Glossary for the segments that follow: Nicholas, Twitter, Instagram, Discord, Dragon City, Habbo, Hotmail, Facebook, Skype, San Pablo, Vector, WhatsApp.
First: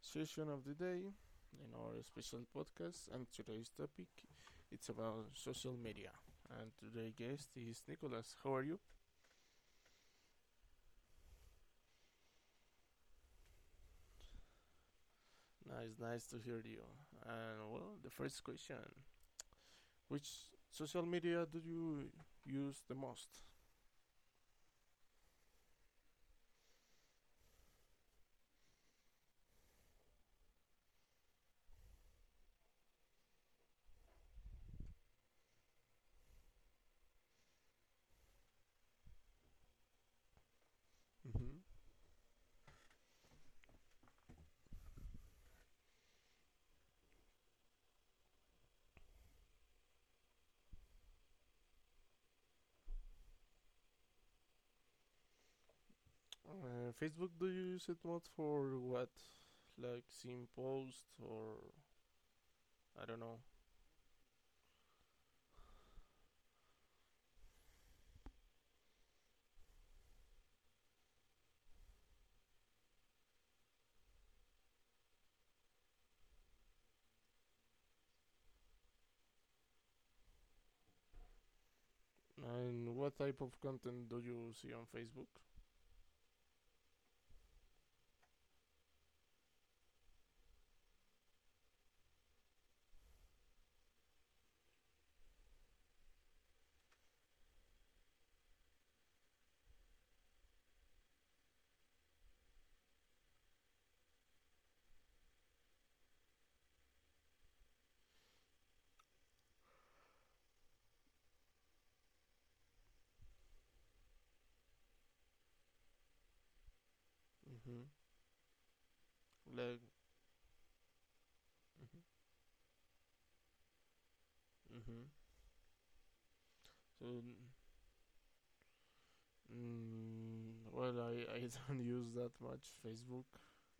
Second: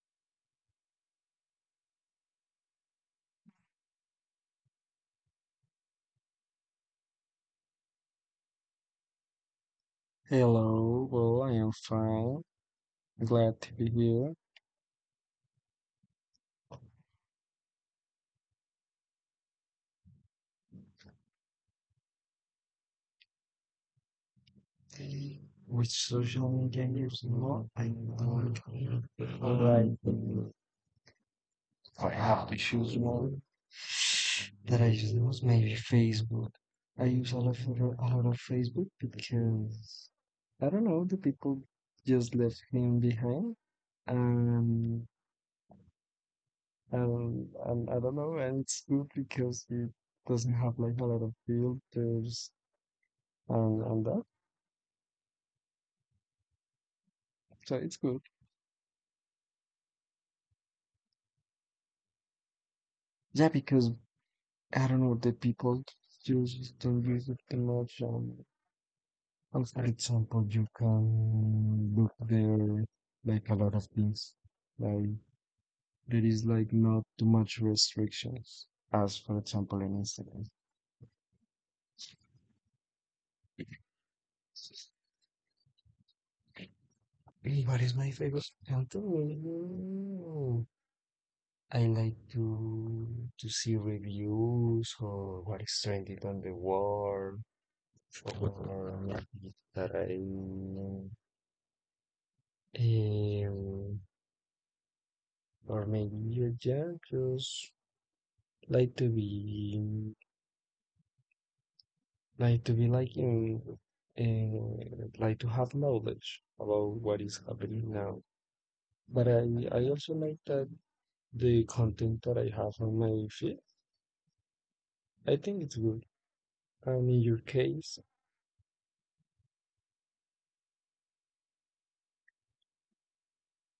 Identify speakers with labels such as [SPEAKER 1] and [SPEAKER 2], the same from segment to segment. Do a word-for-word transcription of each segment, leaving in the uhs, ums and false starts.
[SPEAKER 1] session of the day in our special podcast. And today's topic it's about social media. And today's guest is Nicholas. How are you?
[SPEAKER 2] Hello, well, I am fine. Glad to be here.
[SPEAKER 1] Nice, nice to hear you. And well, the first question: Which social media do you use the most?
[SPEAKER 2] Which social media use more? I don't Alright, I have to choose one that I use maybe Facebook. I use a lot of a lot of Facebook because I don't know, the
[SPEAKER 1] Mm-hmm.
[SPEAKER 2] people just left him behind, and um, and I don't know, and it's good because it doesn't have like a lot of filters and and that.
[SPEAKER 1] Uh, Facebook? Do you use
[SPEAKER 2] So
[SPEAKER 1] it
[SPEAKER 2] it's
[SPEAKER 1] most
[SPEAKER 2] good.
[SPEAKER 1] for what, like seeing posts or I don't know?
[SPEAKER 2] Yeah, because I don't know the people just don't use it too much. Um, and for example, you can look there like a lot of things. Like there is like not too much restrictions, as for example in Instagram.
[SPEAKER 1] And what type of content do you see on Facebook?
[SPEAKER 2] Hey, what is my favorite content? Mm, I like to to see reviews or what is trending on the world or maybe that I Um, or maybe you yeah, just like to be like to be like in, in like to have knowledge about what is
[SPEAKER 1] Mm-hmm.
[SPEAKER 2] happening now. But I
[SPEAKER 1] Like,
[SPEAKER 2] I also like that the
[SPEAKER 1] mm-hmm.
[SPEAKER 2] content that I have on my feed,
[SPEAKER 1] Mm-hmm.
[SPEAKER 2] I think it's good.
[SPEAKER 1] so,
[SPEAKER 2] And in your case,
[SPEAKER 1] mm, well, I, I don't use that much Facebook.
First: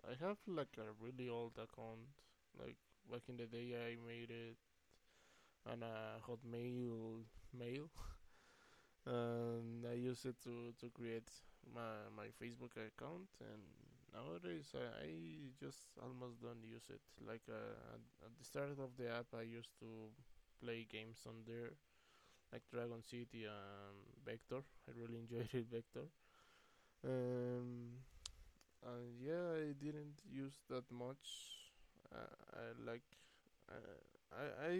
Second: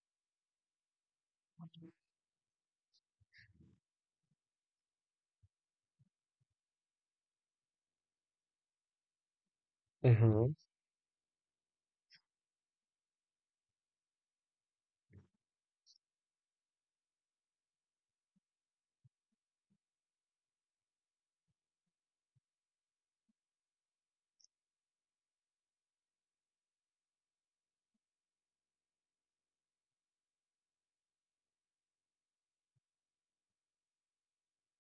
[SPEAKER 1] I have like a really old account. Like back in the day, I made it on a Hotmail mail, and I use it
[SPEAKER 2] uh-huh.
[SPEAKER 1] to to create my my Facebook account. And nowadays, I, I just almost don't use it. Like uh, at, at the start of the app, I used to play games on there like Dragon City and Vector. I really enjoyed it, Vector. Um, and yeah, I didn't use that much. Uh, I like uh, I I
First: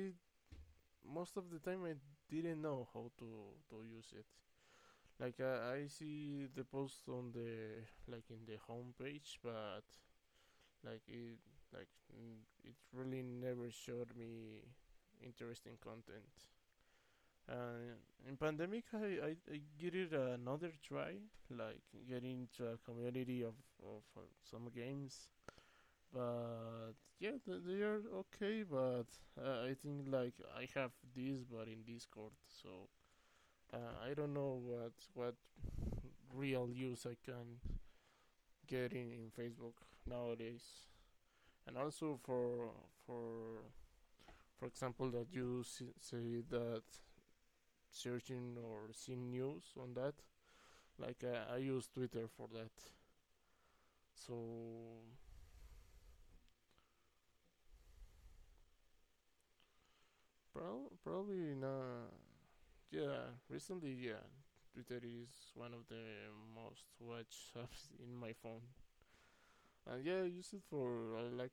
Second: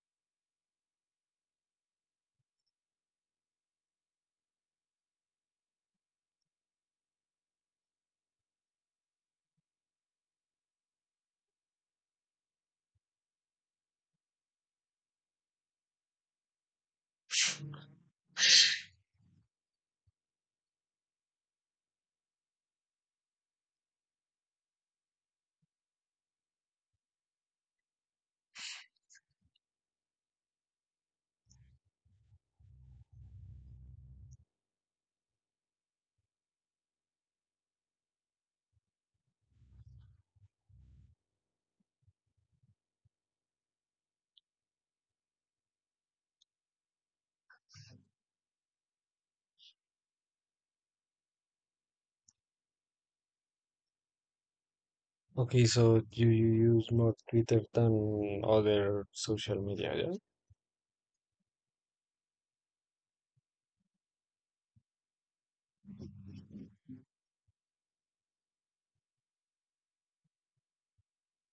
[SPEAKER 1] most of the time I didn't know how to to use it. Like I, I see the post on the like in the homepage, but like it like mm, it really never showed me interesting content. Uh, in pandemic, I, I, I give it another try, like getting into a community of, of uh, some games. But yeah, th- they are okay. But uh, I think like I have this, but in Discord, so uh, I don't know what what real use I can get in, in Facebook nowadays. And also for for for example that you s- say that searching or seeing news on that. Like uh, I use Twitter for that. So
[SPEAKER 2] Okay, so you, you use more Twitter than other social media, yeah?
[SPEAKER 1] prob- probably not. Yeah, recently, yeah, Twitter is one of the most watched apps in my phone, and yeah, I use it for uh, like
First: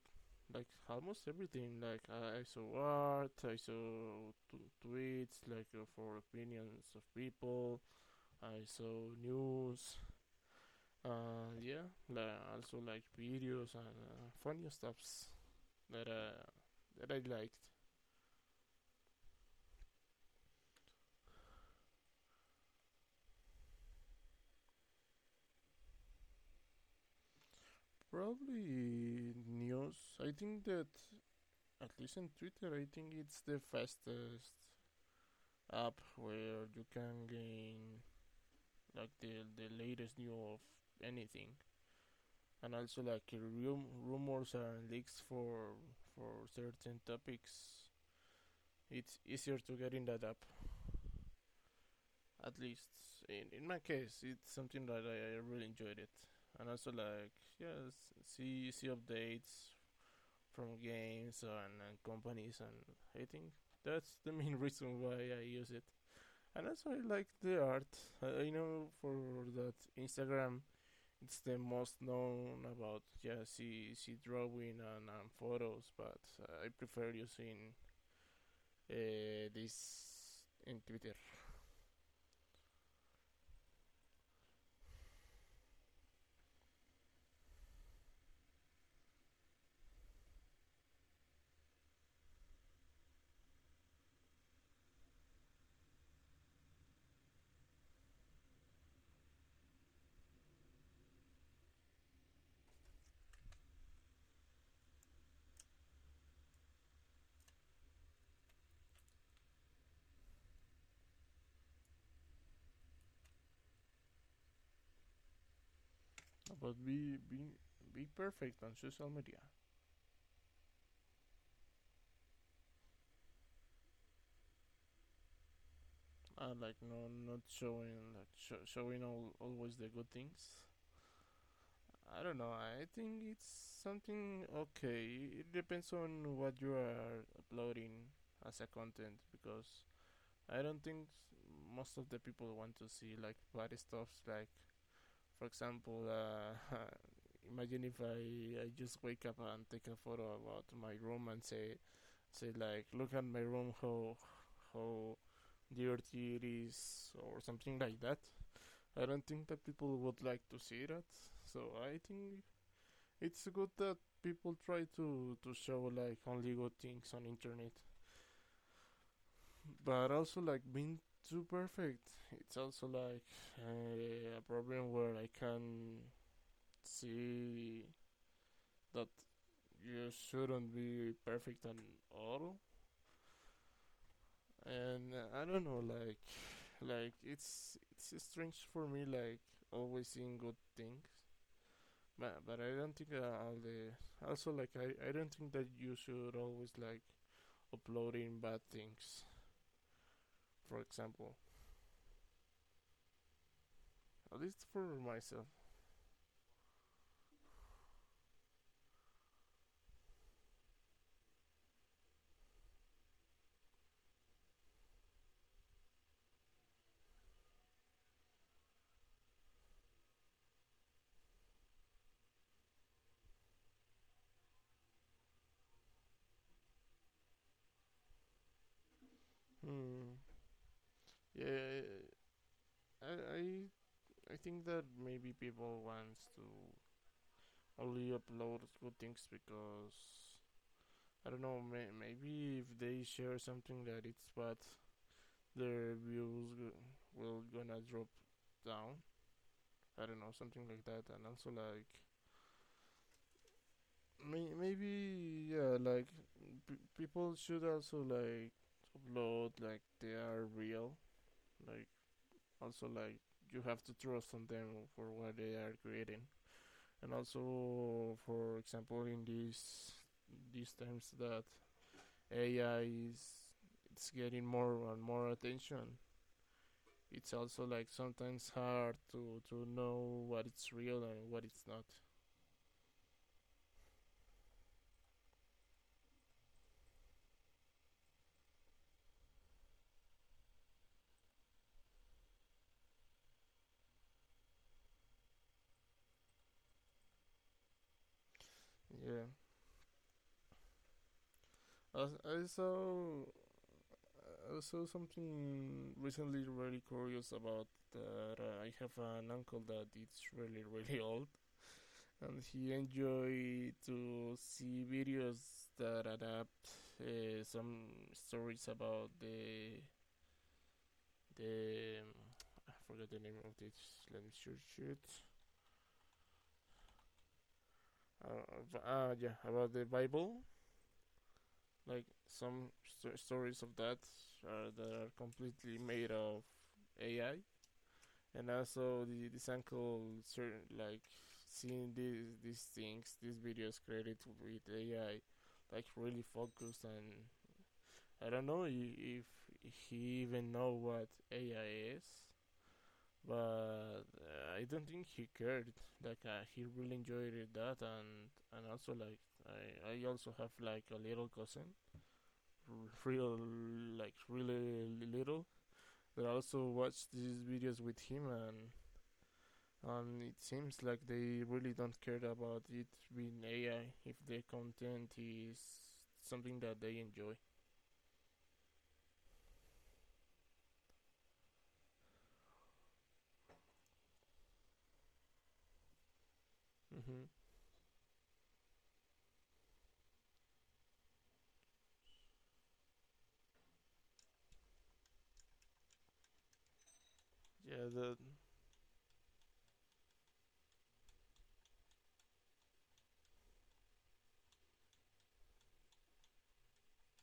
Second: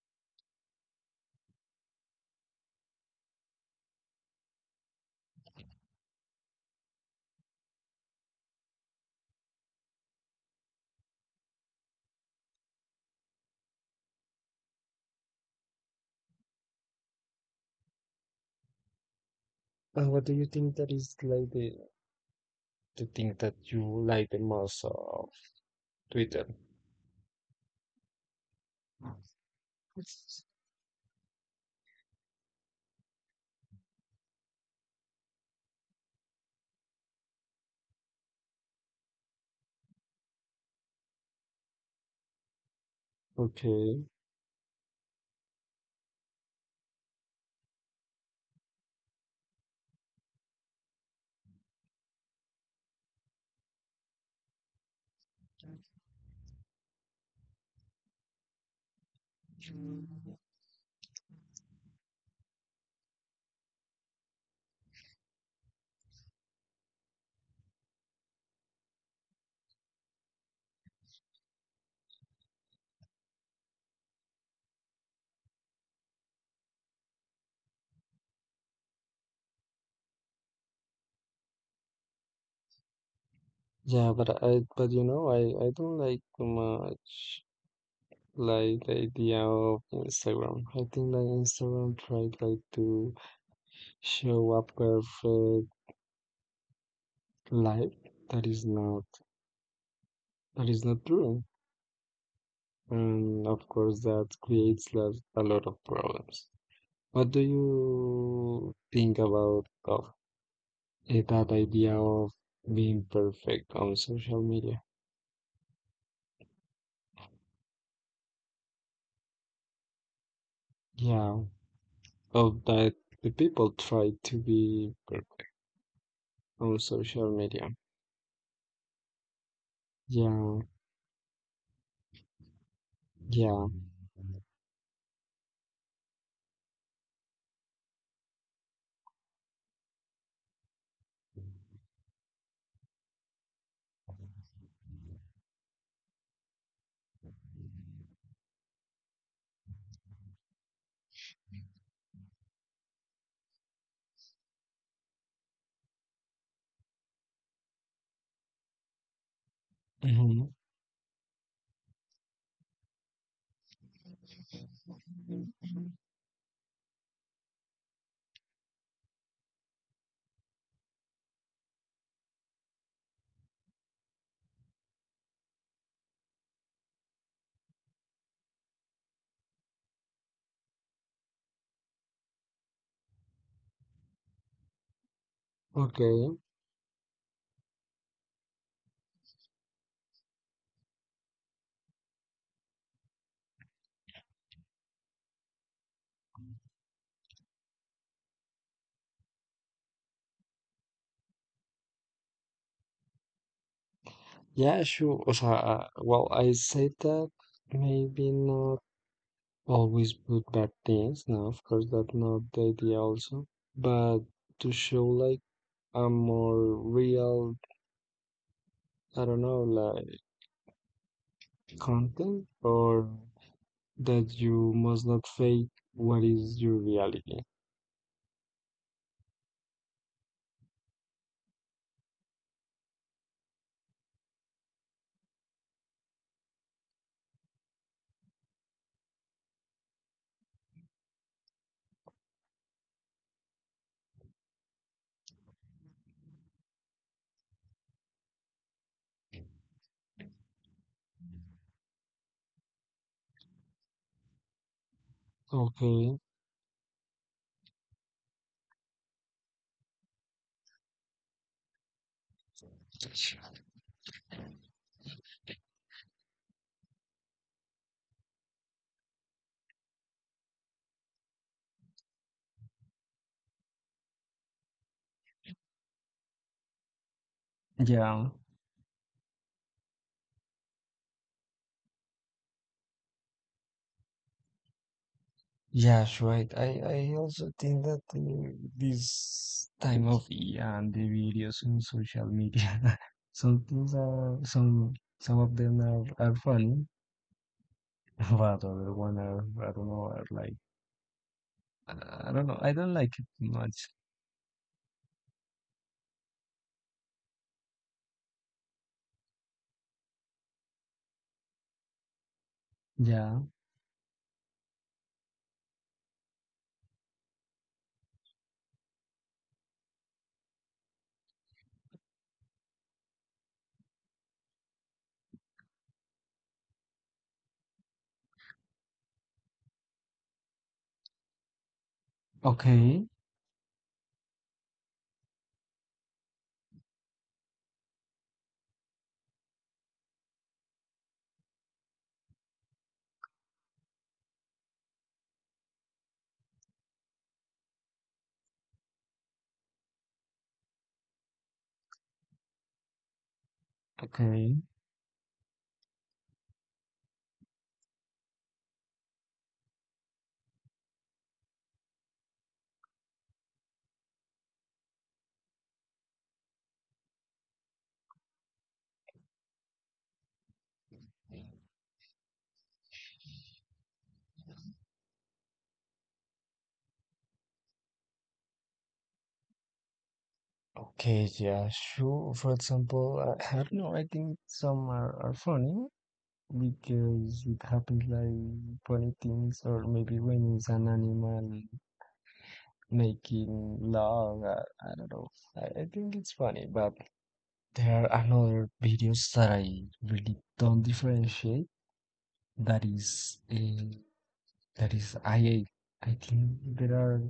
[SPEAKER 1] like almost everything. Like I, I saw art, I saw t- tweets, like uh, for opinions of people. I saw news. Uh, yeah, like, also like videos and uh, funny stuffs that uh, that I liked.
[SPEAKER 2] And what do you think that is like the, the thing that you like the most of Twitter?
[SPEAKER 1] Probably news. I think that at least in Twitter, I think it's the fastest app where you can gain like the the latest news of anything, and also like rum-
[SPEAKER 2] Okay.
[SPEAKER 1] rumors and leaks for for certain topics. It's easier to get in that app. At least in in my case, it's something that I, I really enjoyed it, and also like yes, see see updates from games and, and companies and everything. That's the main reason why I use it. And also I like the art. I know for that Instagram, it's the most known about yeah, she she drawing and, and photos, but uh, I prefer using uh, this in Twitter.
[SPEAKER 2] Yeah, but I but you know I I don't like too much like the idea of Instagram. I think that Instagram tried like to show a perfect life that is not that is not true, and of course that creates lot- a lot of problems. What do you think about of eh, that idea of being perfect on social media?
[SPEAKER 1] But be be be perfect on social media.
[SPEAKER 2] Yeah, of that the people try to be perfect
[SPEAKER 1] I like
[SPEAKER 2] on
[SPEAKER 1] no
[SPEAKER 2] social
[SPEAKER 1] not
[SPEAKER 2] media.
[SPEAKER 1] showing like sho showing all, always the good things.
[SPEAKER 2] Yeah,
[SPEAKER 1] I don't know. I think it's
[SPEAKER 2] yeah.
[SPEAKER 1] something okay. It depends on what you are uploading as a content because I don't think most of the people want to see like bad stuffs. Like, for example, uh, imagine if I, I just wake up and take a photo about my room and say say like, look at my room, how how dirty it is, or something like that. I don't think that people would like
[SPEAKER 2] Hmm.
[SPEAKER 1] to see that. So I think it's good that people try to to show like only good things on internet, but also like being too perfect. It's also like uh, a problem where I can see that you shouldn't be perfect at all, and uh, I don't know like
[SPEAKER 2] Okay.
[SPEAKER 1] like it's it's strange for me like always seeing good things but, but I don't think uh, all the also like I, I don't think that you should always like uploading bad things. For example, at least
[SPEAKER 2] Yeah,
[SPEAKER 1] for
[SPEAKER 2] sure. O
[SPEAKER 1] myself.
[SPEAKER 2] sea, uh, well, I said that maybe not always good bad things. No, of course, that's not the idea also. But to show like a more real, I don't know, like content or that you must not fake what is your reality.
[SPEAKER 1] Hmm. Yeah, I I I think that maybe people wants to only upload good things because I don't know. May, maybe if they share something that it's bad, their views g- will gonna drop down. I don't know, something like that. And also like may, maybe yeah, like
[SPEAKER 2] Okay.
[SPEAKER 1] p- people should also like upload like they are real. Like also like you have to trust on them for what they are creating. And also for example in these these times that A I is it's getting more and more attention. It's also like
[SPEAKER 2] Yeah.
[SPEAKER 1] sometimes hard to to know what it's real and what it's not.
[SPEAKER 2] Yes, right. I, I also think that uh, this time of year and the videos in social media, some things are some some of them are, are funny, but other
[SPEAKER 1] Yeah.
[SPEAKER 2] one are I don't know are like I I
[SPEAKER 1] I
[SPEAKER 2] don't know. I don't like
[SPEAKER 1] saw
[SPEAKER 2] it much.
[SPEAKER 1] I saw something recently really curious about that uh, I have an uncle that it's really really old and he
[SPEAKER 2] Yeah.
[SPEAKER 1] enjoyed to see videos that adapt uh, some stories about the the um, I forgot the name of this. Let me search it. Uh, uh, ah, yeah, about the Bible. Like some
[SPEAKER 2] Okay.
[SPEAKER 1] sto- stories of that are, that are completely made of A I, and also the this uncle certain like seeing these these things, these videos created with A I, like really focused and I don't know if he even know what A I is, but
[SPEAKER 2] Okay.
[SPEAKER 1] uh, I don't think he cared. Like uh, he really enjoyed that, and and also like I I also have like a little cousin, real like really little, that also watched these videos with him and. And it seems like they really don't care about it being A I if the content is something that they enjoy.
[SPEAKER 2] Okay. Yeah. Sure. For example, I, I don't know. I think some are, are funny
[SPEAKER 1] Mm-hmm.
[SPEAKER 2] because it happens like funny things, or maybe when it's an animal making long. Uh, I don't know. I, I think it's funny, but
[SPEAKER 1] Yeah,
[SPEAKER 2] there
[SPEAKER 1] that.
[SPEAKER 2] are another videos that I really don't differentiate. That is a that is I. I think there are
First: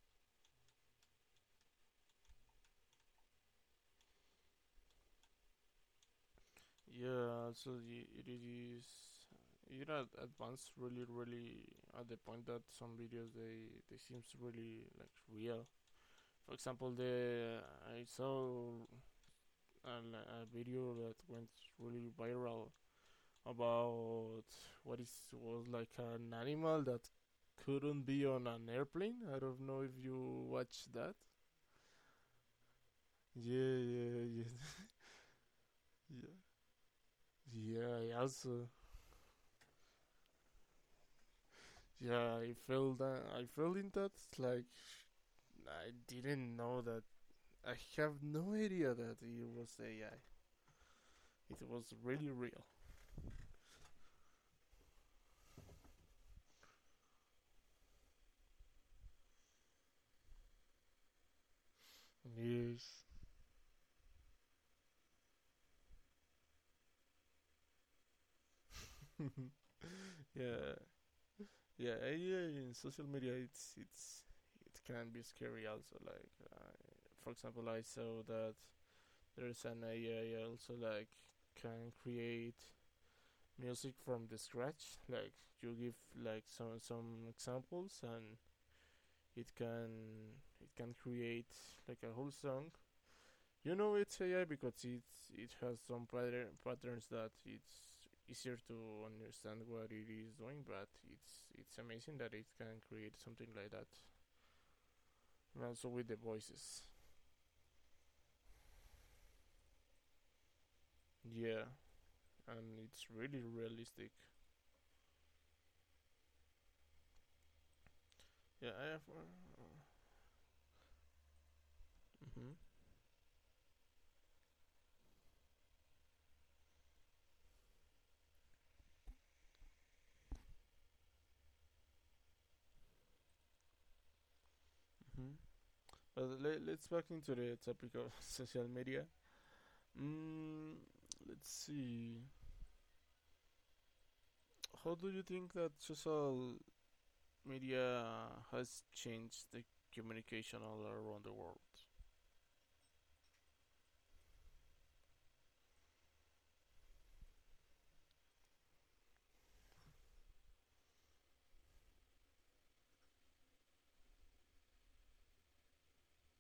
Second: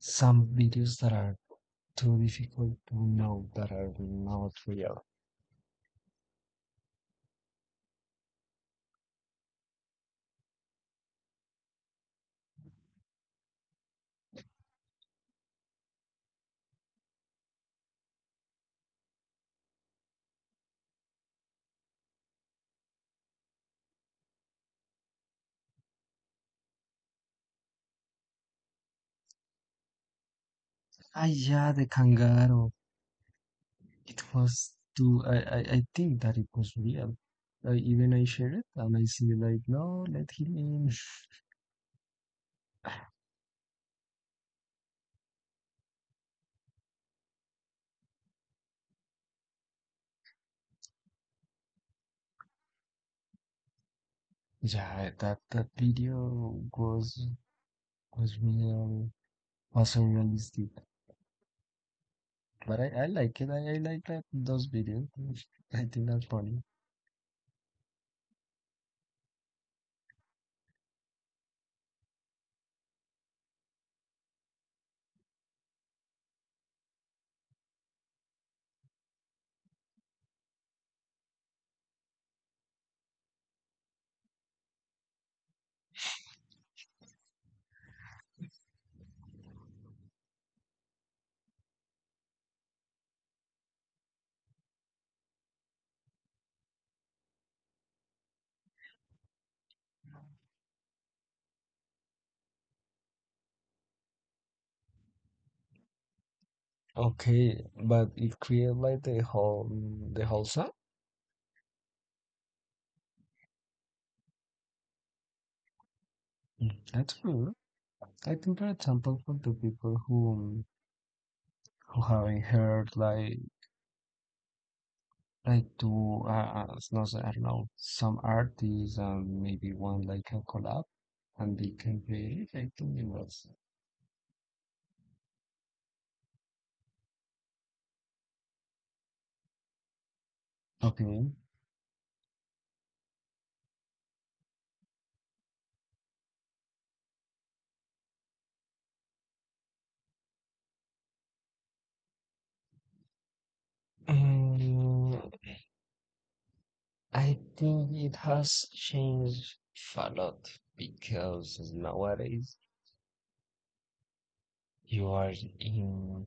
[SPEAKER 2] some videos that are too difficult to know that are not real.
[SPEAKER 1] Yeah, so y- it is. You know, advanced really, really at the point that some videos they they seems really like real. For example, the I saw a, li- a video that went really viral about what is was like an animal that couldn't be on an airplane. I don't know if you watched that.
[SPEAKER 2] Ah, yeah, the kangaroo.
[SPEAKER 1] Yeah, yeah,
[SPEAKER 2] It was
[SPEAKER 1] yeah,
[SPEAKER 2] too. I I, I think
[SPEAKER 1] yeah.
[SPEAKER 2] that it was real. Uh, even
[SPEAKER 1] Yeah, I
[SPEAKER 2] I shared it,
[SPEAKER 1] also
[SPEAKER 2] and I see like, no, let him in.
[SPEAKER 1] yeah, I felt that I felt in that like I didn't know that. I have no idea that it was A I. It was really real.
[SPEAKER 2] Yeah, that that video was was real also realistic. But I, I
[SPEAKER 1] Yes.
[SPEAKER 2] like it. I, I like that those videos. I think that's funny.
[SPEAKER 1] Yeah, yeah. A I in social media, it's it's it can be scary also. Like, I, for example, I saw that there's an A I also like can create music from the scratch. Like, you give like some some examples and it can it can create like a whole song. You know it's A I because it's it has some pattern, patterns that it's easier to understand what it is doing, but it's it's amazing that it can create something like that. And also with the voices,
[SPEAKER 2] Okay, but it created like the whole the whole song.
[SPEAKER 1] yeah, and it's really realistic.
[SPEAKER 2] Mm, That's true. I think,
[SPEAKER 1] Yeah,
[SPEAKER 2] for
[SPEAKER 1] I have.
[SPEAKER 2] example, for the people who who
[SPEAKER 1] Uh,
[SPEAKER 2] haven't
[SPEAKER 1] mhm,
[SPEAKER 2] heard like like to uh, uh, s- no, s- I don't know some artists and maybe one like a collab and they can create it. I think it was
[SPEAKER 1] mhm. But let, let's back into the topic of social media. Mm,
[SPEAKER 2] okay.
[SPEAKER 1] let's see. How do you think that social media has changed the communication all around the world?
[SPEAKER 2] Mm, I think it has changed a lot because nowadays you are in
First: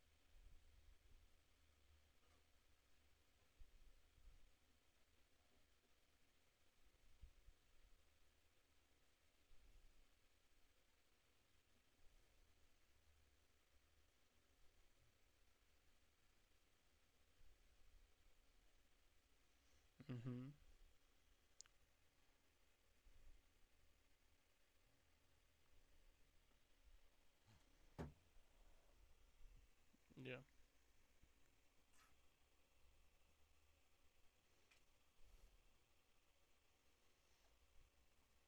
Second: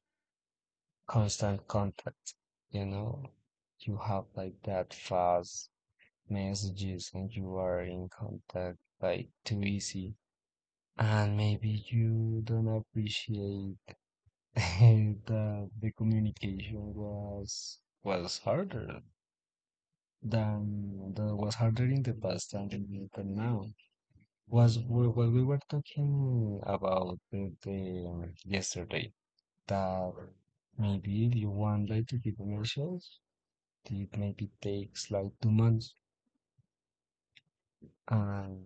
[SPEAKER 2] constant contact, you know, you have like that fast messages and you are in contact like too easy. And maybe you don't appreciate that the communication was was harder
[SPEAKER 1] Mm-hmm.
[SPEAKER 2] than that was harder in the past than than now. Was we- what we were talking about the, the yesterday that
[SPEAKER 1] Yeah.
[SPEAKER 2] maybe if you want like to be commercials, it maybe takes like two months and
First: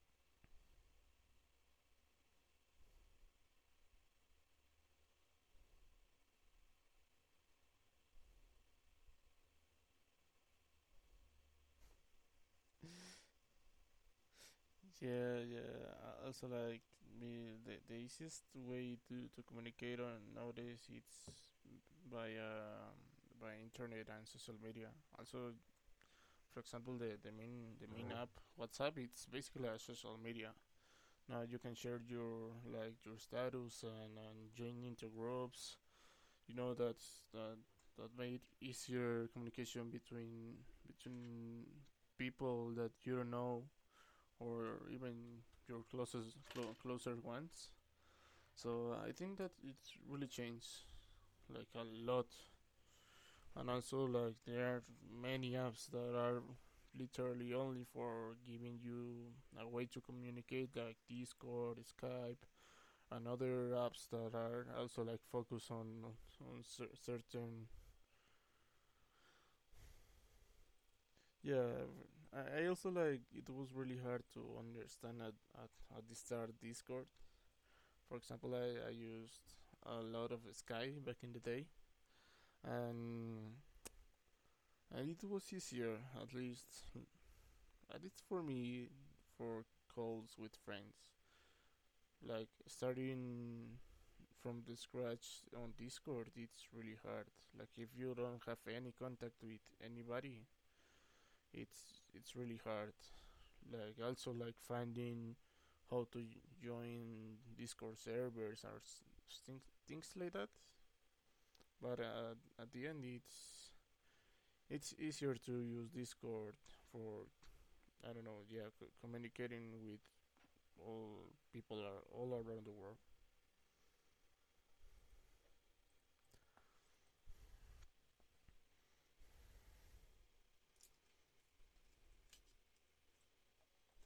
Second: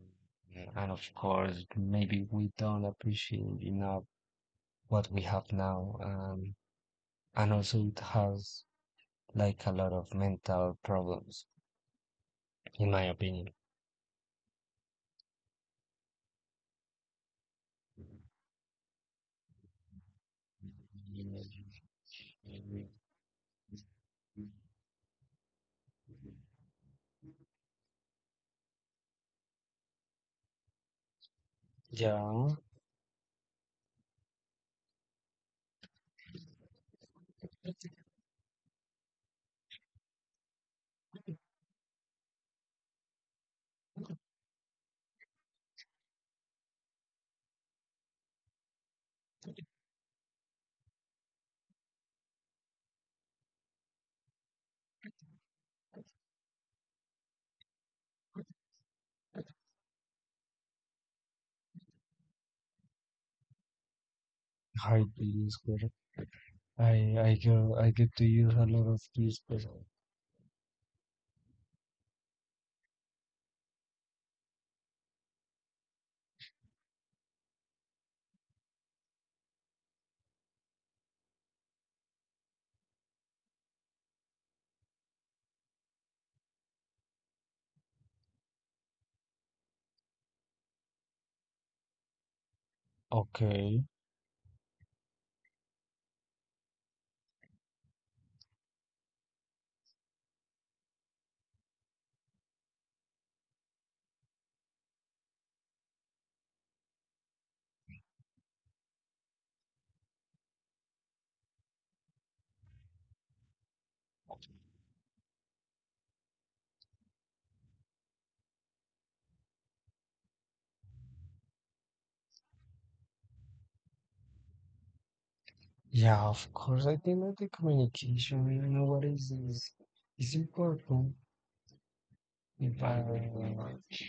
[SPEAKER 2] and of course maybe we don't appreciate enough what we have now and and also it has like a lot of mental problems in my opinion.
[SPEAKER 1] Yeah, yeah. I also, like the, the the easiest way to to communicate on nowadays it's by um by internet and social media. Also, for example, the the main the main app WhatsApp it's basically a social media. Now you can share your
[SPEAKER 2] Yeah,
[SPEAKER 1] like your status and, and join into groups. You know that's that that made easier communication between between people that you don't know or even your closest clo- closer ones. So I think that it's really changed like a lot, and also like there are many apps that are literally only for giving you a way to communicate like Discord, Skype, and other apps that are also
[SPEAKER 2] hard to
[SPEAKER 1] like
[SPEAKER 2] use
[SPEAKER 1] focused on on cer-
[SPEAKER 2] I I get
[SPEAKER 1] certain.
[SPEAKER 2] I get to use a lot of these, but
[SPEAKER 1] Yeah, I also like it was really hard to understand at, at, at the start Discord. For example, I, I used a lot of Sky back in the day, and and it was easier, at least at least for me, for calls with friends. Like starting
[SPEAKER 2] okay.
[SPEAKER 1] from the scratch on Discord, it's really hard. Like if you don't have any contact with anybody, it's it's really hard. Like also like finding how to join Discord servers or things things like that. But uh, at the end, it's it's easier to use Discord for I don't know, yeah, c- communicating with all people are all around the world.
[SPEAKER 2] Yeah, of course, I think that the communication, you know, what is is is important. If I that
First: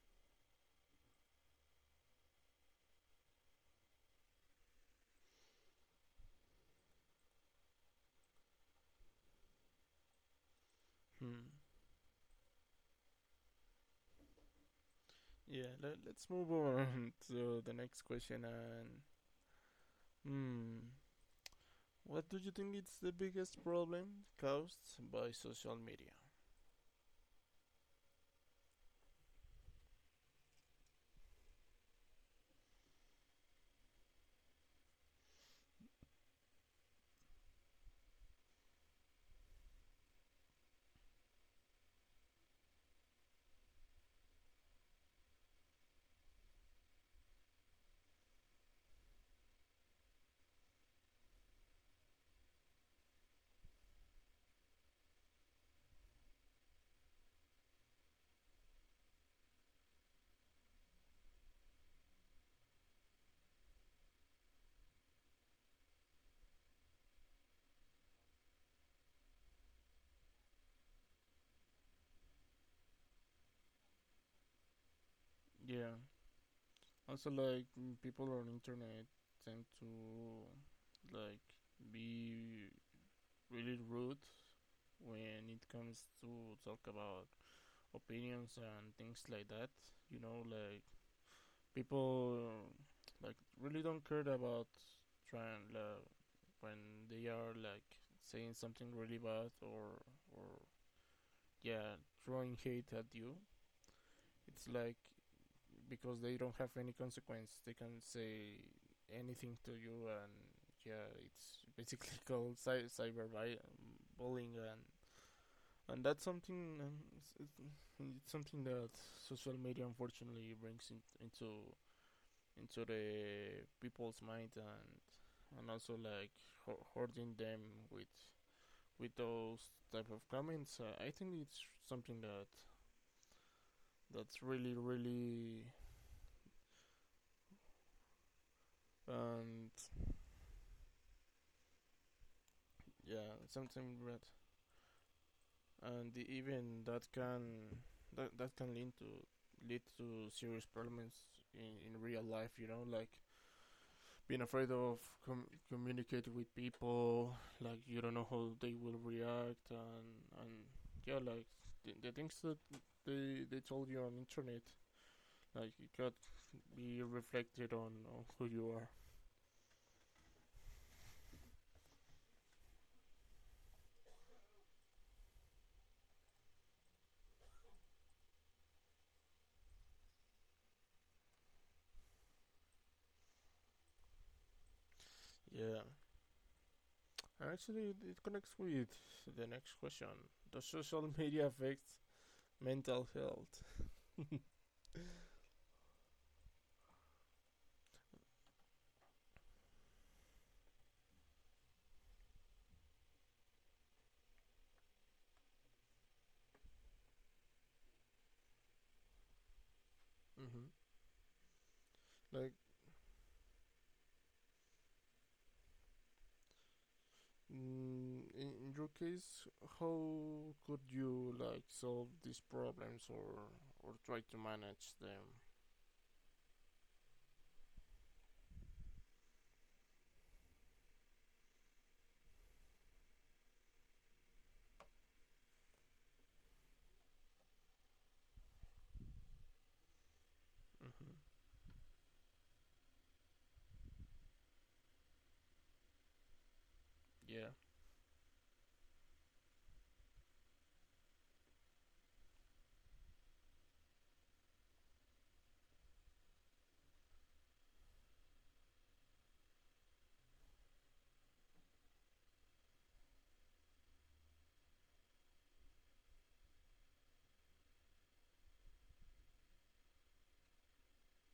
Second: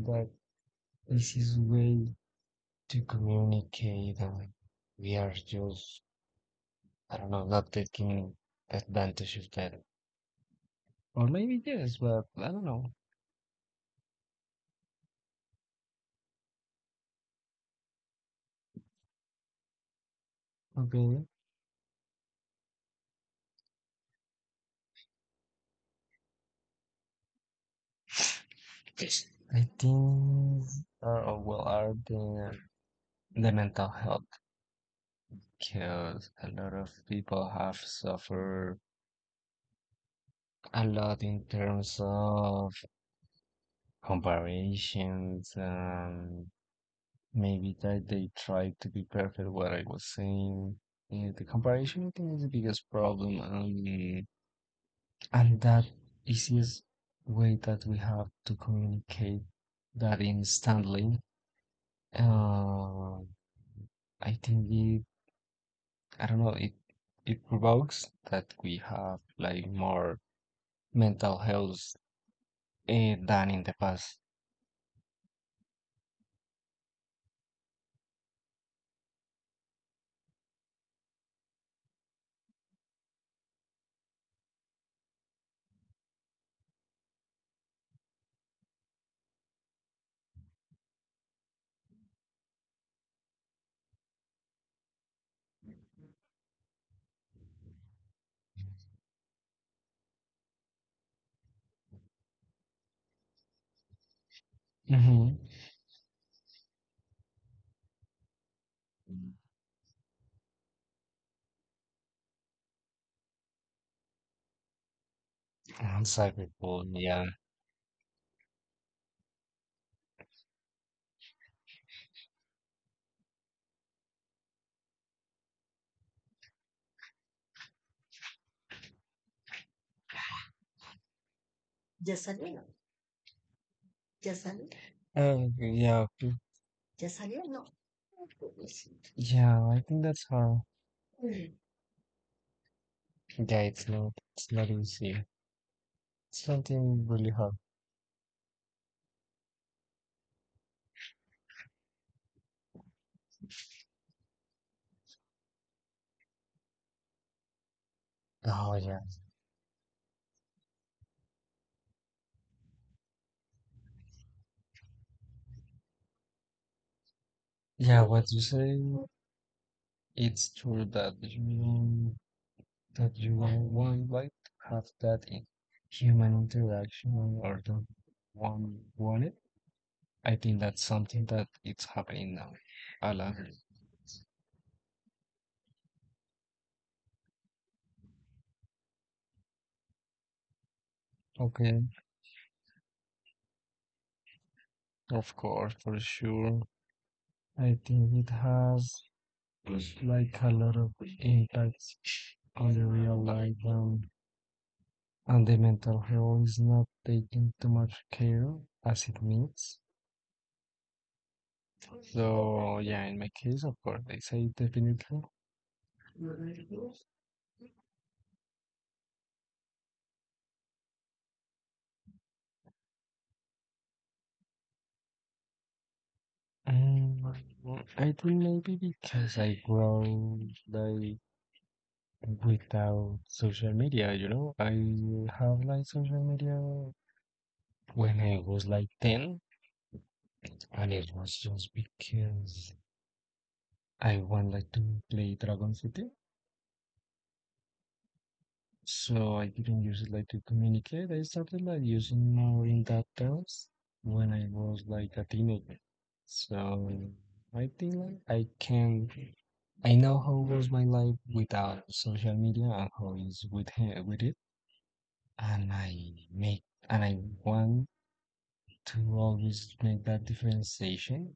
[SPEAKER 2] that this is way to communicate, and we are just I don't know, not taking advantage of that, or
[SPEAKER 1] Hmm.
[SPEAKER 2] maybe yes, but I don't know.
[SPEAKER 1] Yeah. Let, let's move on to the next question and hmm.
[SPEAKER 2] Okay.
[SPEAKER 1] What do you think is the biggest problem caused by social media?
[SPEAKER 2] I think are oh, well are the the mental health because a lot of people have suffered a lot in terms of comparisons and maybe that they try to be perfect what I was saying. Yeah, the comparison I think is the biggest problem and and that easiest way that we have to communicate that instantly. Uh, I think it I don't know, it it provokes that we have like more mental health eh, than in the past.
[SPEAKER 1] Yeah. Also, like mm, people on internet tend to like be really rude when it comes to talk about opinions and things like that. You know, like people like really don't care about trying like, when they are like saying something really bad or or yeah throwing hate at you. It's like
[SPEAKER 2] Hmm.
[SPEAKER 1] because they don't have any consequence. They can say anything to you, and yeah, it's basically called cy- cyber bullying and and
[SPEAKER 2] And
[SPEAKER 1] that's something um,
[SPEAKER 2] cyberbullying,
[SPEAKER 1] it's,
[SPEAKER 2] yeah.
[SPEAKER 1] it's, something that social media unfortunately brings in, into into the people's mind, and and also like ho- hoarding them with with those type of comments. uh, I think it's something
[SPEAKER 2] ¿Ya
[SPEAKER 1] that
[SPEAKER 2] salió?
[SPEAKER 1] that's
[SPEAKER 2] ¿Ya
[SPEAKER 1] really
[SPEAKER 2] salió? Uh,
[SPEAKER 1] really
[SPEAKER 2] yeah. mm, ¿Ya salió? No. Yeah,
[SPEAKER 1] and
[SPEAKER 2] I think that's hard. Mm.
[SPEAKER 1] yeah
[SPEAKER 2] Yeah, it's
[SPEAKER 1] something that
[SPEAKER 2] not it's not easy.
[SPEAKER 1] and
[SPEAKER 2] It's
[SPEAKER 1] even that
[SPEAKER 2] something really hard.
[SPEAKER 1] can that, that can lead to lead to serious problems in, in real life, you know, like being afraid of com- communicating with people, like you don't know how they
[SPEAKER 2] Oh
[SPEAKER 1] will
[SPEAKER 2] yeah.
[SPEAKER 1] react, and and yeah, like the, the things that they they told you on internet, like it got be reflected on,
[SPEAKER 2] Yeah,
[SPEAKER 1] on
[SPEAKER 2] what you
[SPEAKER 1] who you
[SPEAKER 2] say,
[SPEAKER 1] are.
[SPEAKER 2] it's true that you that you would like to have that in human interaction or don't want, want it. I think that's something that it's happening now. Alan.
[SPEAKER 1] Yeah, and actually it, connects with the next question: does social media
[SPEAKER 2] Okay,
[SPEAKER 1] affect mental health?
[SPEAKER 2] of course, for sure. I think it has like a lot of impacts on the real life um, and the mental health is not taking too much care as it needs.
[SPEAKER 1] Mm-hmm. Like
[SPEAKER 2] So yeah, in my case, of course, I say definitely.
[SPEAKER 1] mm, in, in your case, how could you like solve these problems or or try to manage them?
[SPEAKER 2] Um, I think maybe because I grow like without social media, you know, I have like social media when I was like ten, and it
[SPEAKER 1] Hmm.
[SPEAKER 2] was just because I wanted like to play Dragon City,
[SPEAKER 1] Yeah.
[SPEAKER 2] so I didn't use it like to communicate. I started like using more in that terms when I was like a teenager. So I think like I can. I know how was my life without social media and how is with he- with it, and I make and I want to always make that differentiation.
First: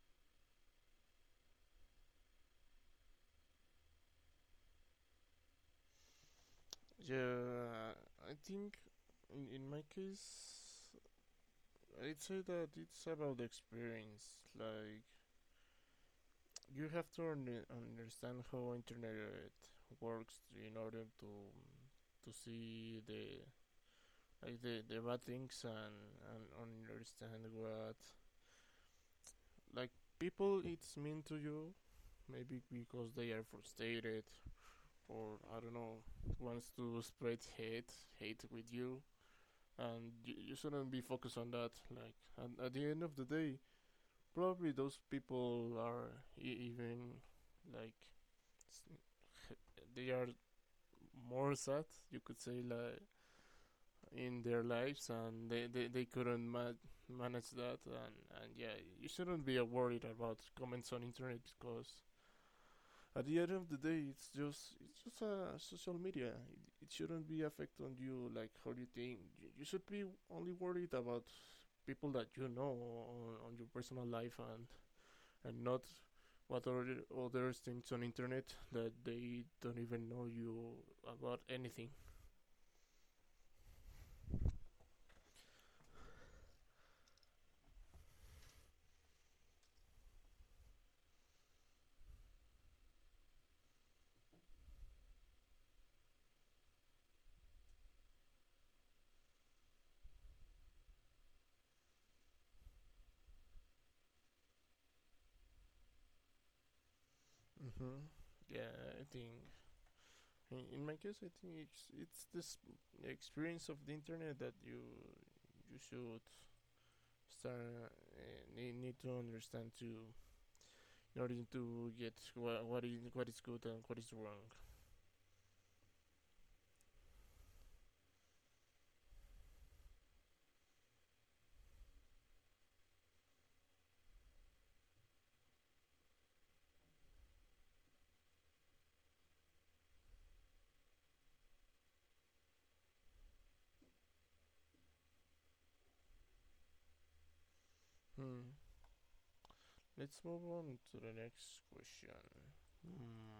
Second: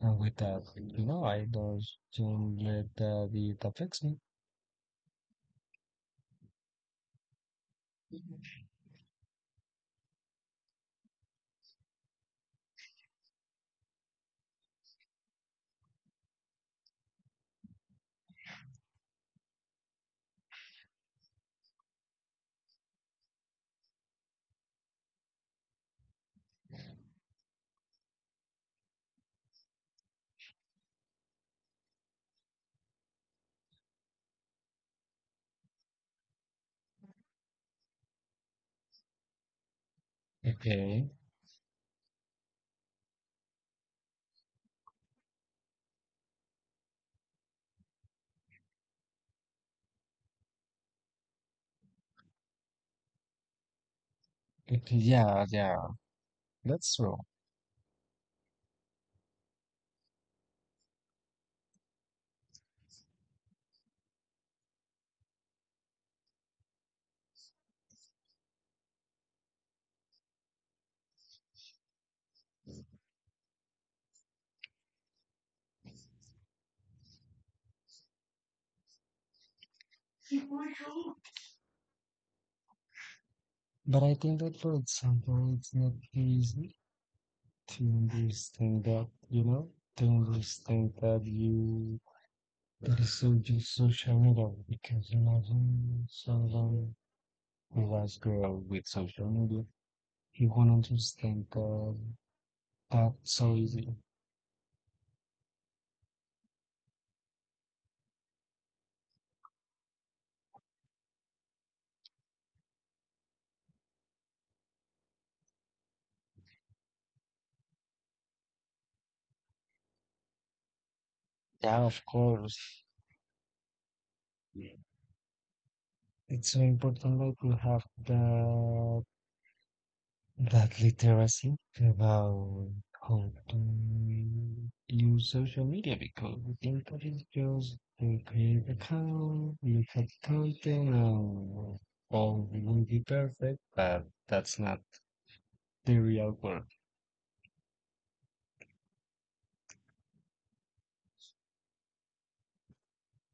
[SPEAKER 2] And with that, you know, I don't don't let that it affects me.
[SPEAKER 1] Yeah, I think in, in my case, I'd say that it's about the experience. Like you have to un- understand how internet uh, works in order to to see the like the, the bad things, and, and understand what like people it's mean to you maybe because they are frustrated, or I don't know, wants to spread hate hate with you, and you, you shouldn't be
[SPEAKER 2] Okay.
[SPEAKER 1] focused on that. Like, and at the end of the day, probably those people are e- even like they are more sad, you could say, like in their
[SPEAKER 2] Okay.
[SPEAKER 1] lives,
[SPEAKER 2] Yeah.
[SPEAKER 1] and they they,
[SPEAKER 2] Yeah.
[SPEAKER 1] they couldn't ma-
[SPEAKER 2] That's true.
[SPEAKER 1] manage that, and and yeah, you shouldn't be worried about comments on internet because at the end of the day, it's just it's just a social media. It, it shouldn't be affect on you like how you think. You, you should be only worried about people that you know on, on your personal life, and and not what are other things on internet that they don't even know you about anything.
[SPEAKER 2] But I think that, for example, it's not easy to understand that, you know, to understand that you This will do social media because imagine someone who was grow with social media, he won't understand the, that so easy.
[SPEAKER 1] Mm-hmm. Yeah, I think in, in my case, I think it's it's this experience of the internet that you you should start uh, need, need to understand to in order
[SPEAKER 2] Yeah,
[SPEAKER 1] to
[SPEAKER 2] of
[SPEAKER 1] get wha-
[SPEAKER 2] course.
[SPEAKER 1] what is what is good and what is wrong.
[SPEAKER 2] It's so important that you have the that literacy about how to use social media because I think that is just to create account, look at content, and all will be perfect, but that's not serial work.
[SPEAKER 1] Hmm. Let's move on to the next question. Hmm.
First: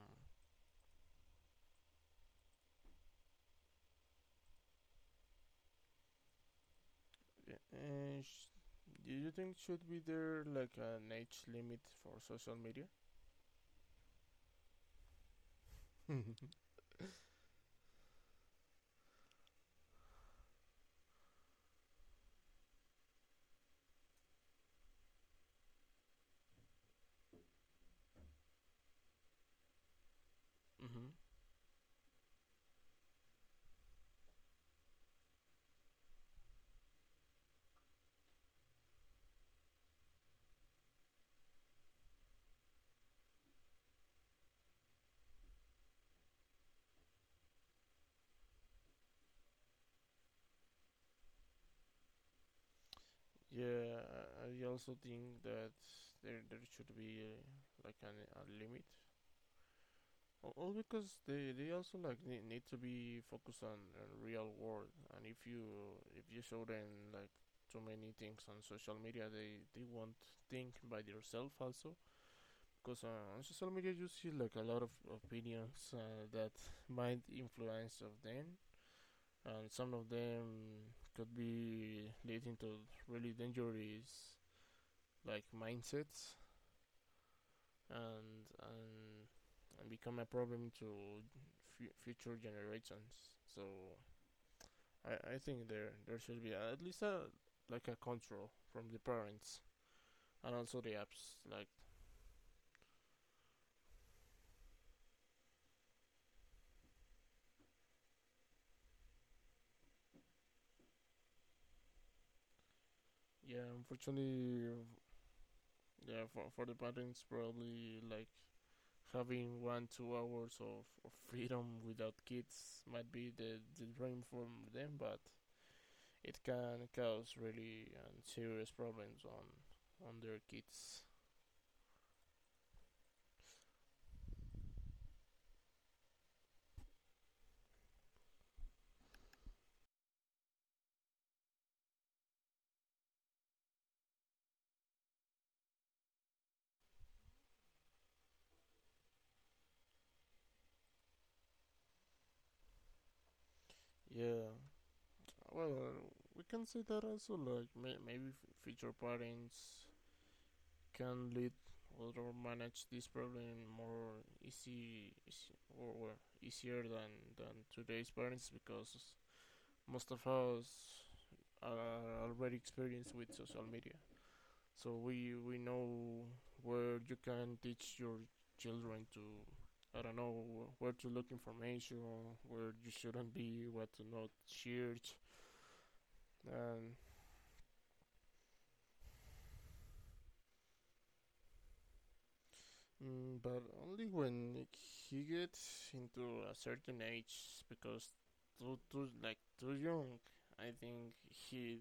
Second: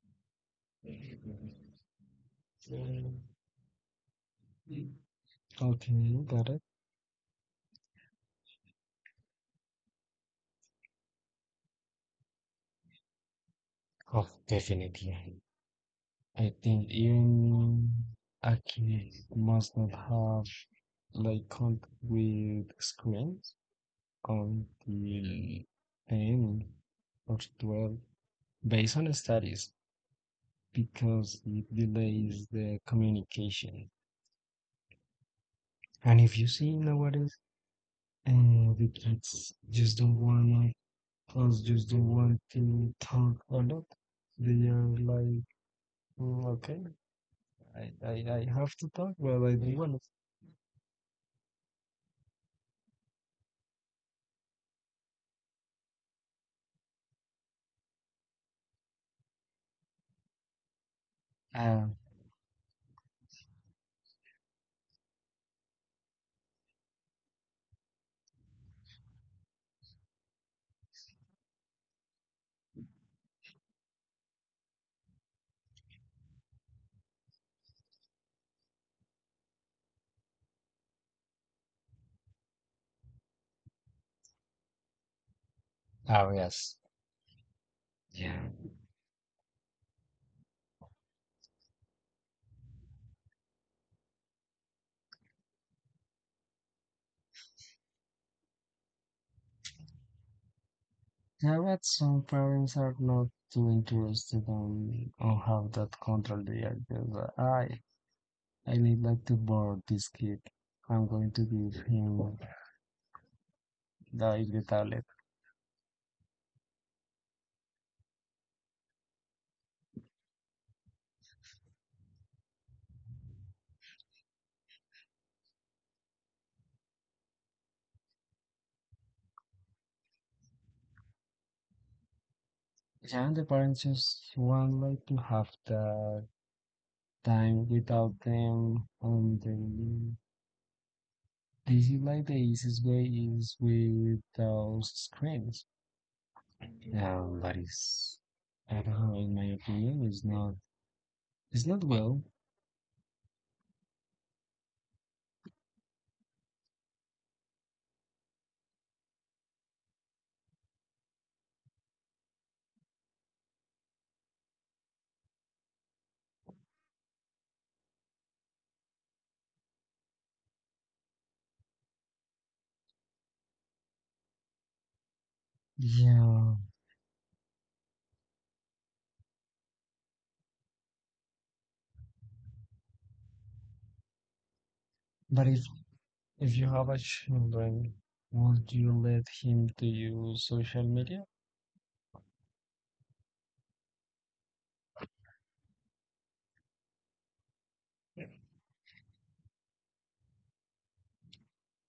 [SPEAKER 2] Okay, got it.
[SPEAKER 1] Yeah, uh, sh- do you think should be there like an age limit for social media?
[SPEAKER 2] Oh, definitely. I think even Aki must not have like contact with screens until ten or twelve based on studies
[SPEAKER 1] Mm-hmm.
[SPEAKER 2] because it delays the communication. And if you see nowadays, and the kids just don't wanna Fans just don't want to talk a lot. They are like, "Mm, okay, I, I, I have to talk, but I don't want
[SPEAKER 1] Yeah, I I also think that there there should be uh, like an, a limit Al- all because they,
[SPEAKER 2] to.
[SPEAKER 1] they
[SPEAKER 2] Uh,
[SPEAKER 1] also like ne- need to be focused on, on real world, and if you if you show them like too many things on social media, they they won't think by themselves also. Because uh, on social media you see like a lot of opinions uh, that might influence of them, and some of them could be leading to really dangerous like
[SPEAKER 2] oh,
[SPEAKER 1] mindsets,
[SPEAKER 2] yes. Yeah.
[SPEAKER 1] and and and become a problem to f- future generations. So I, I think there there should be at least a like a control from the parents and also the apps.
[SPEAKER 2] I
[SPEAKER 1] Like
[SPEAKER 2] read some parents are not too interested on, on how that control they are. Just, uh, I, I need like to borrow this kid. I'm going to give him
[SPEAKER 1] yeah,
[SPEAKER 2] the,
[SPEAKER 1] unfortunately,
[SPEAKER 2] the tablet.
[SPEAKER 1] yeah, for for the parents probably like having one two hours of, of freedom without kids might be the the dream for them, but it can cause really um, serious problems on on their kids.
[SPEAKER 2] Yeah, and the parents just want like to have the time without them on the easy. Like the easiest way is without screens. Yeah, that is, I don't know, in my opinion, is not, it's not well.
[SPEAKER 1] Yeah, well, we can see that also. Like may- maybe future parents can lead or manage this problem more easy, easy or well, easier than than today's parents, because most of us are already experienced with social media. So we we know
[SPEAKER 2] Yeah,
[SPEAKER 1] where you can teach your children to I don't know where to look information, where you shouldn't be, what to not share
[SPEAKER 2] but if if you have a
[SPEAKER 1] and
[SPEAKER 2] children, would you let him to use social media?
[SPEAKER 1] mm, but only when he gets into a certain age, because too, too like too young, I think he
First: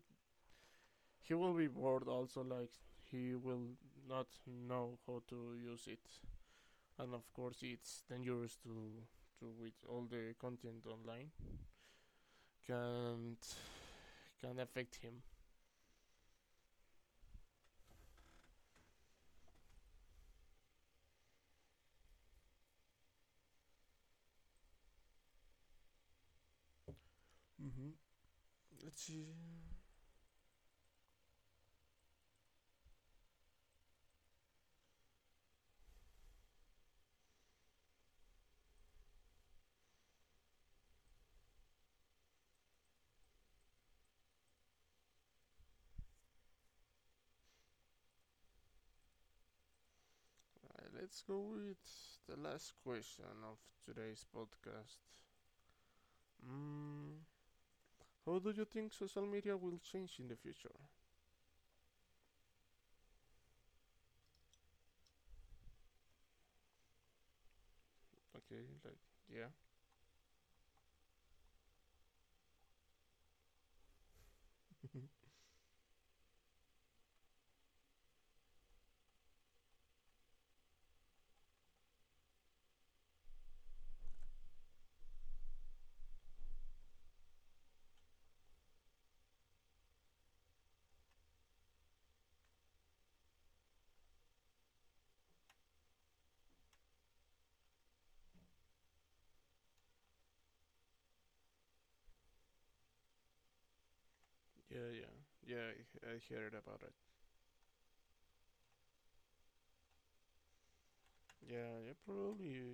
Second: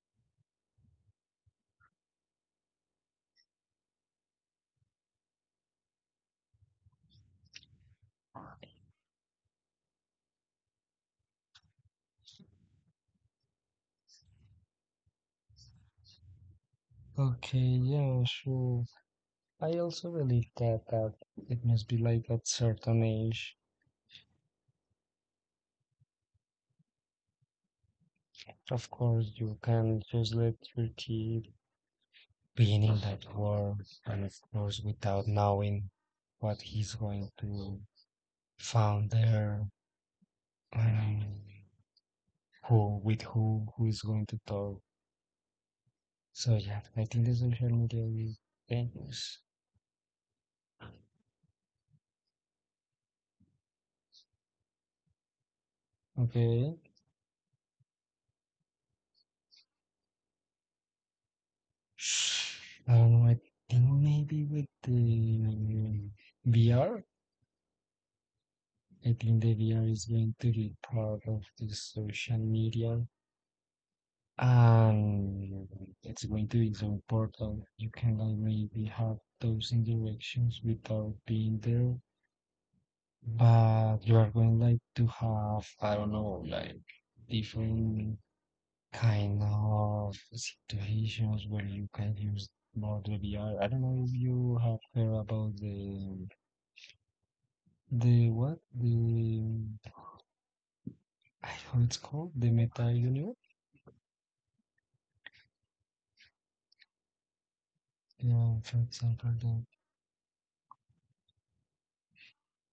[SPEAKER 1] he will be bored. Also, like he will not know how to use it, and of course, it's dangerous to to with all the content online can can affect him.
[SPEAKER 2] Okay, yeah, sure. I also believe that that it must be like at certain age.
[SPEAKER 1] Mm-hmm.
[SPEAKER 2] Of
[SPEAKER 1] Let's see.
[SPEAKER 2] course, you can just let your kid beginning that war and of course without knowing what he's going to found there and who with who who's going to talk, so yeah, I think the social media is dangerous.
[SPEAKER 1] Uh, let's go with the last question of today's podcast.
[SPEAKER 2] Okay.
[SPEAKER 1] Mm, how do you think social media will change in the future?
[SPEAKER 2] I don't know, I think maybe with the VR.
[SPEAKER 1] Okay, like
[SPEAKER 2] I think
[SPEAKER 1] yeah,
[SPEAKER 2] the VR is going to be part of the social media. And it's going to be so important. You cannot maybe have those interactions without being there, but you are going like to have, I don't know, like different kind of situations where you can use more the V R. I don't know if you have heard about the the what the I don't know it's called the meta universe.
[SPEAKER 1] yeah, yeah, yeah. I, I heard about it.
[SPEAKER 2] Yeah, for example, the,
[SPEAKER 1] Yeah, yeah, probably,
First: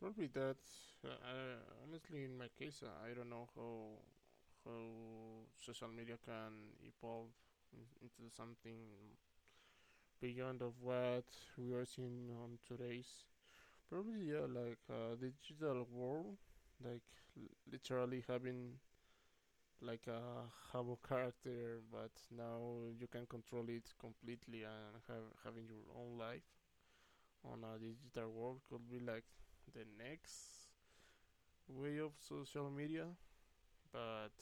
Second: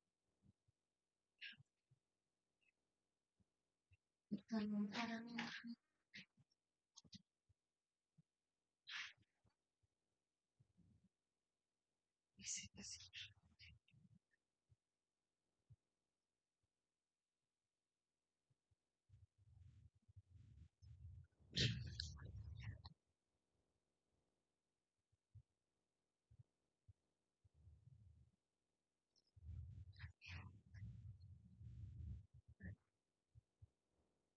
[SPEAKER 1] probably that. Uh, I, honestly, in my case, uh, I don't know how how social media can evolve in, into something beyond of what we are seeing on today's. Probably yeah, like uh, digital world, like l- literally having like a Habo character, but now you can control it completely and have, having your own life on a digital world could be like the next way of social media, but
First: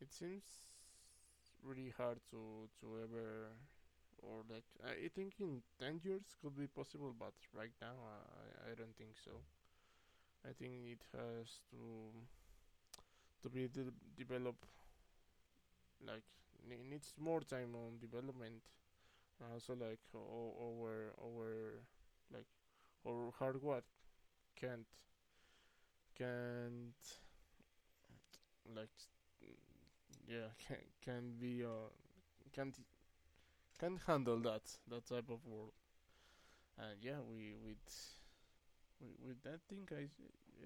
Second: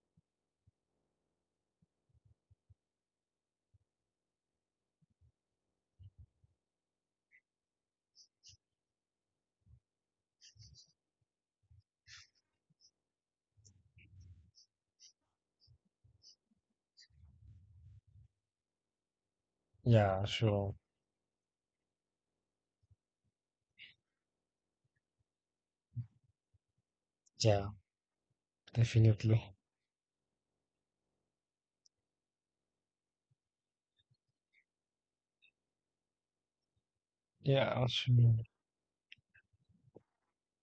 [SPEAKER 1] it seems really hard to to ever or like I think in ten years could be possible, but right now I, I don't think so. I think it has to to be de- developed like it needs more time on development. Uh, so like
[SPEAKER 2] yeah,
[SPEAKER 1] o-
[SPEAKER 2] sure,
[SPEAKER 1] our our like our hardware can't can't
[SPEAKER 2] yeah,
[SPEAKER 1] like
[SPEAKER 2] definitely.
[SPEAKER 1] yeah can can be uh can't can't handle that that type of world. And yeah, we with
[SPEAKER 2] Yeah, sure.
[SPEAKER 1] with, that thing, I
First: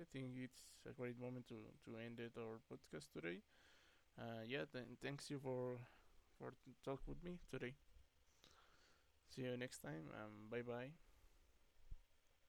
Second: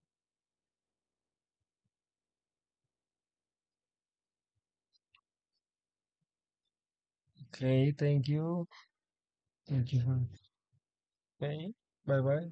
[SPEAKER 1] I think it's a great moment to to end it our podcast today. Uh, yeah, then thanks you for for t- talk with me today.
[SPEAKER 2] Okay, thank you.
[SPEAKER 1] See you next
[SPEAKER 2] Thank you
[SPEAKER 1] time.
[SPEAKER 2] for
[SPEAKER 1] Um, bye bye.
[SPEAKER 2] paying. Bye bye.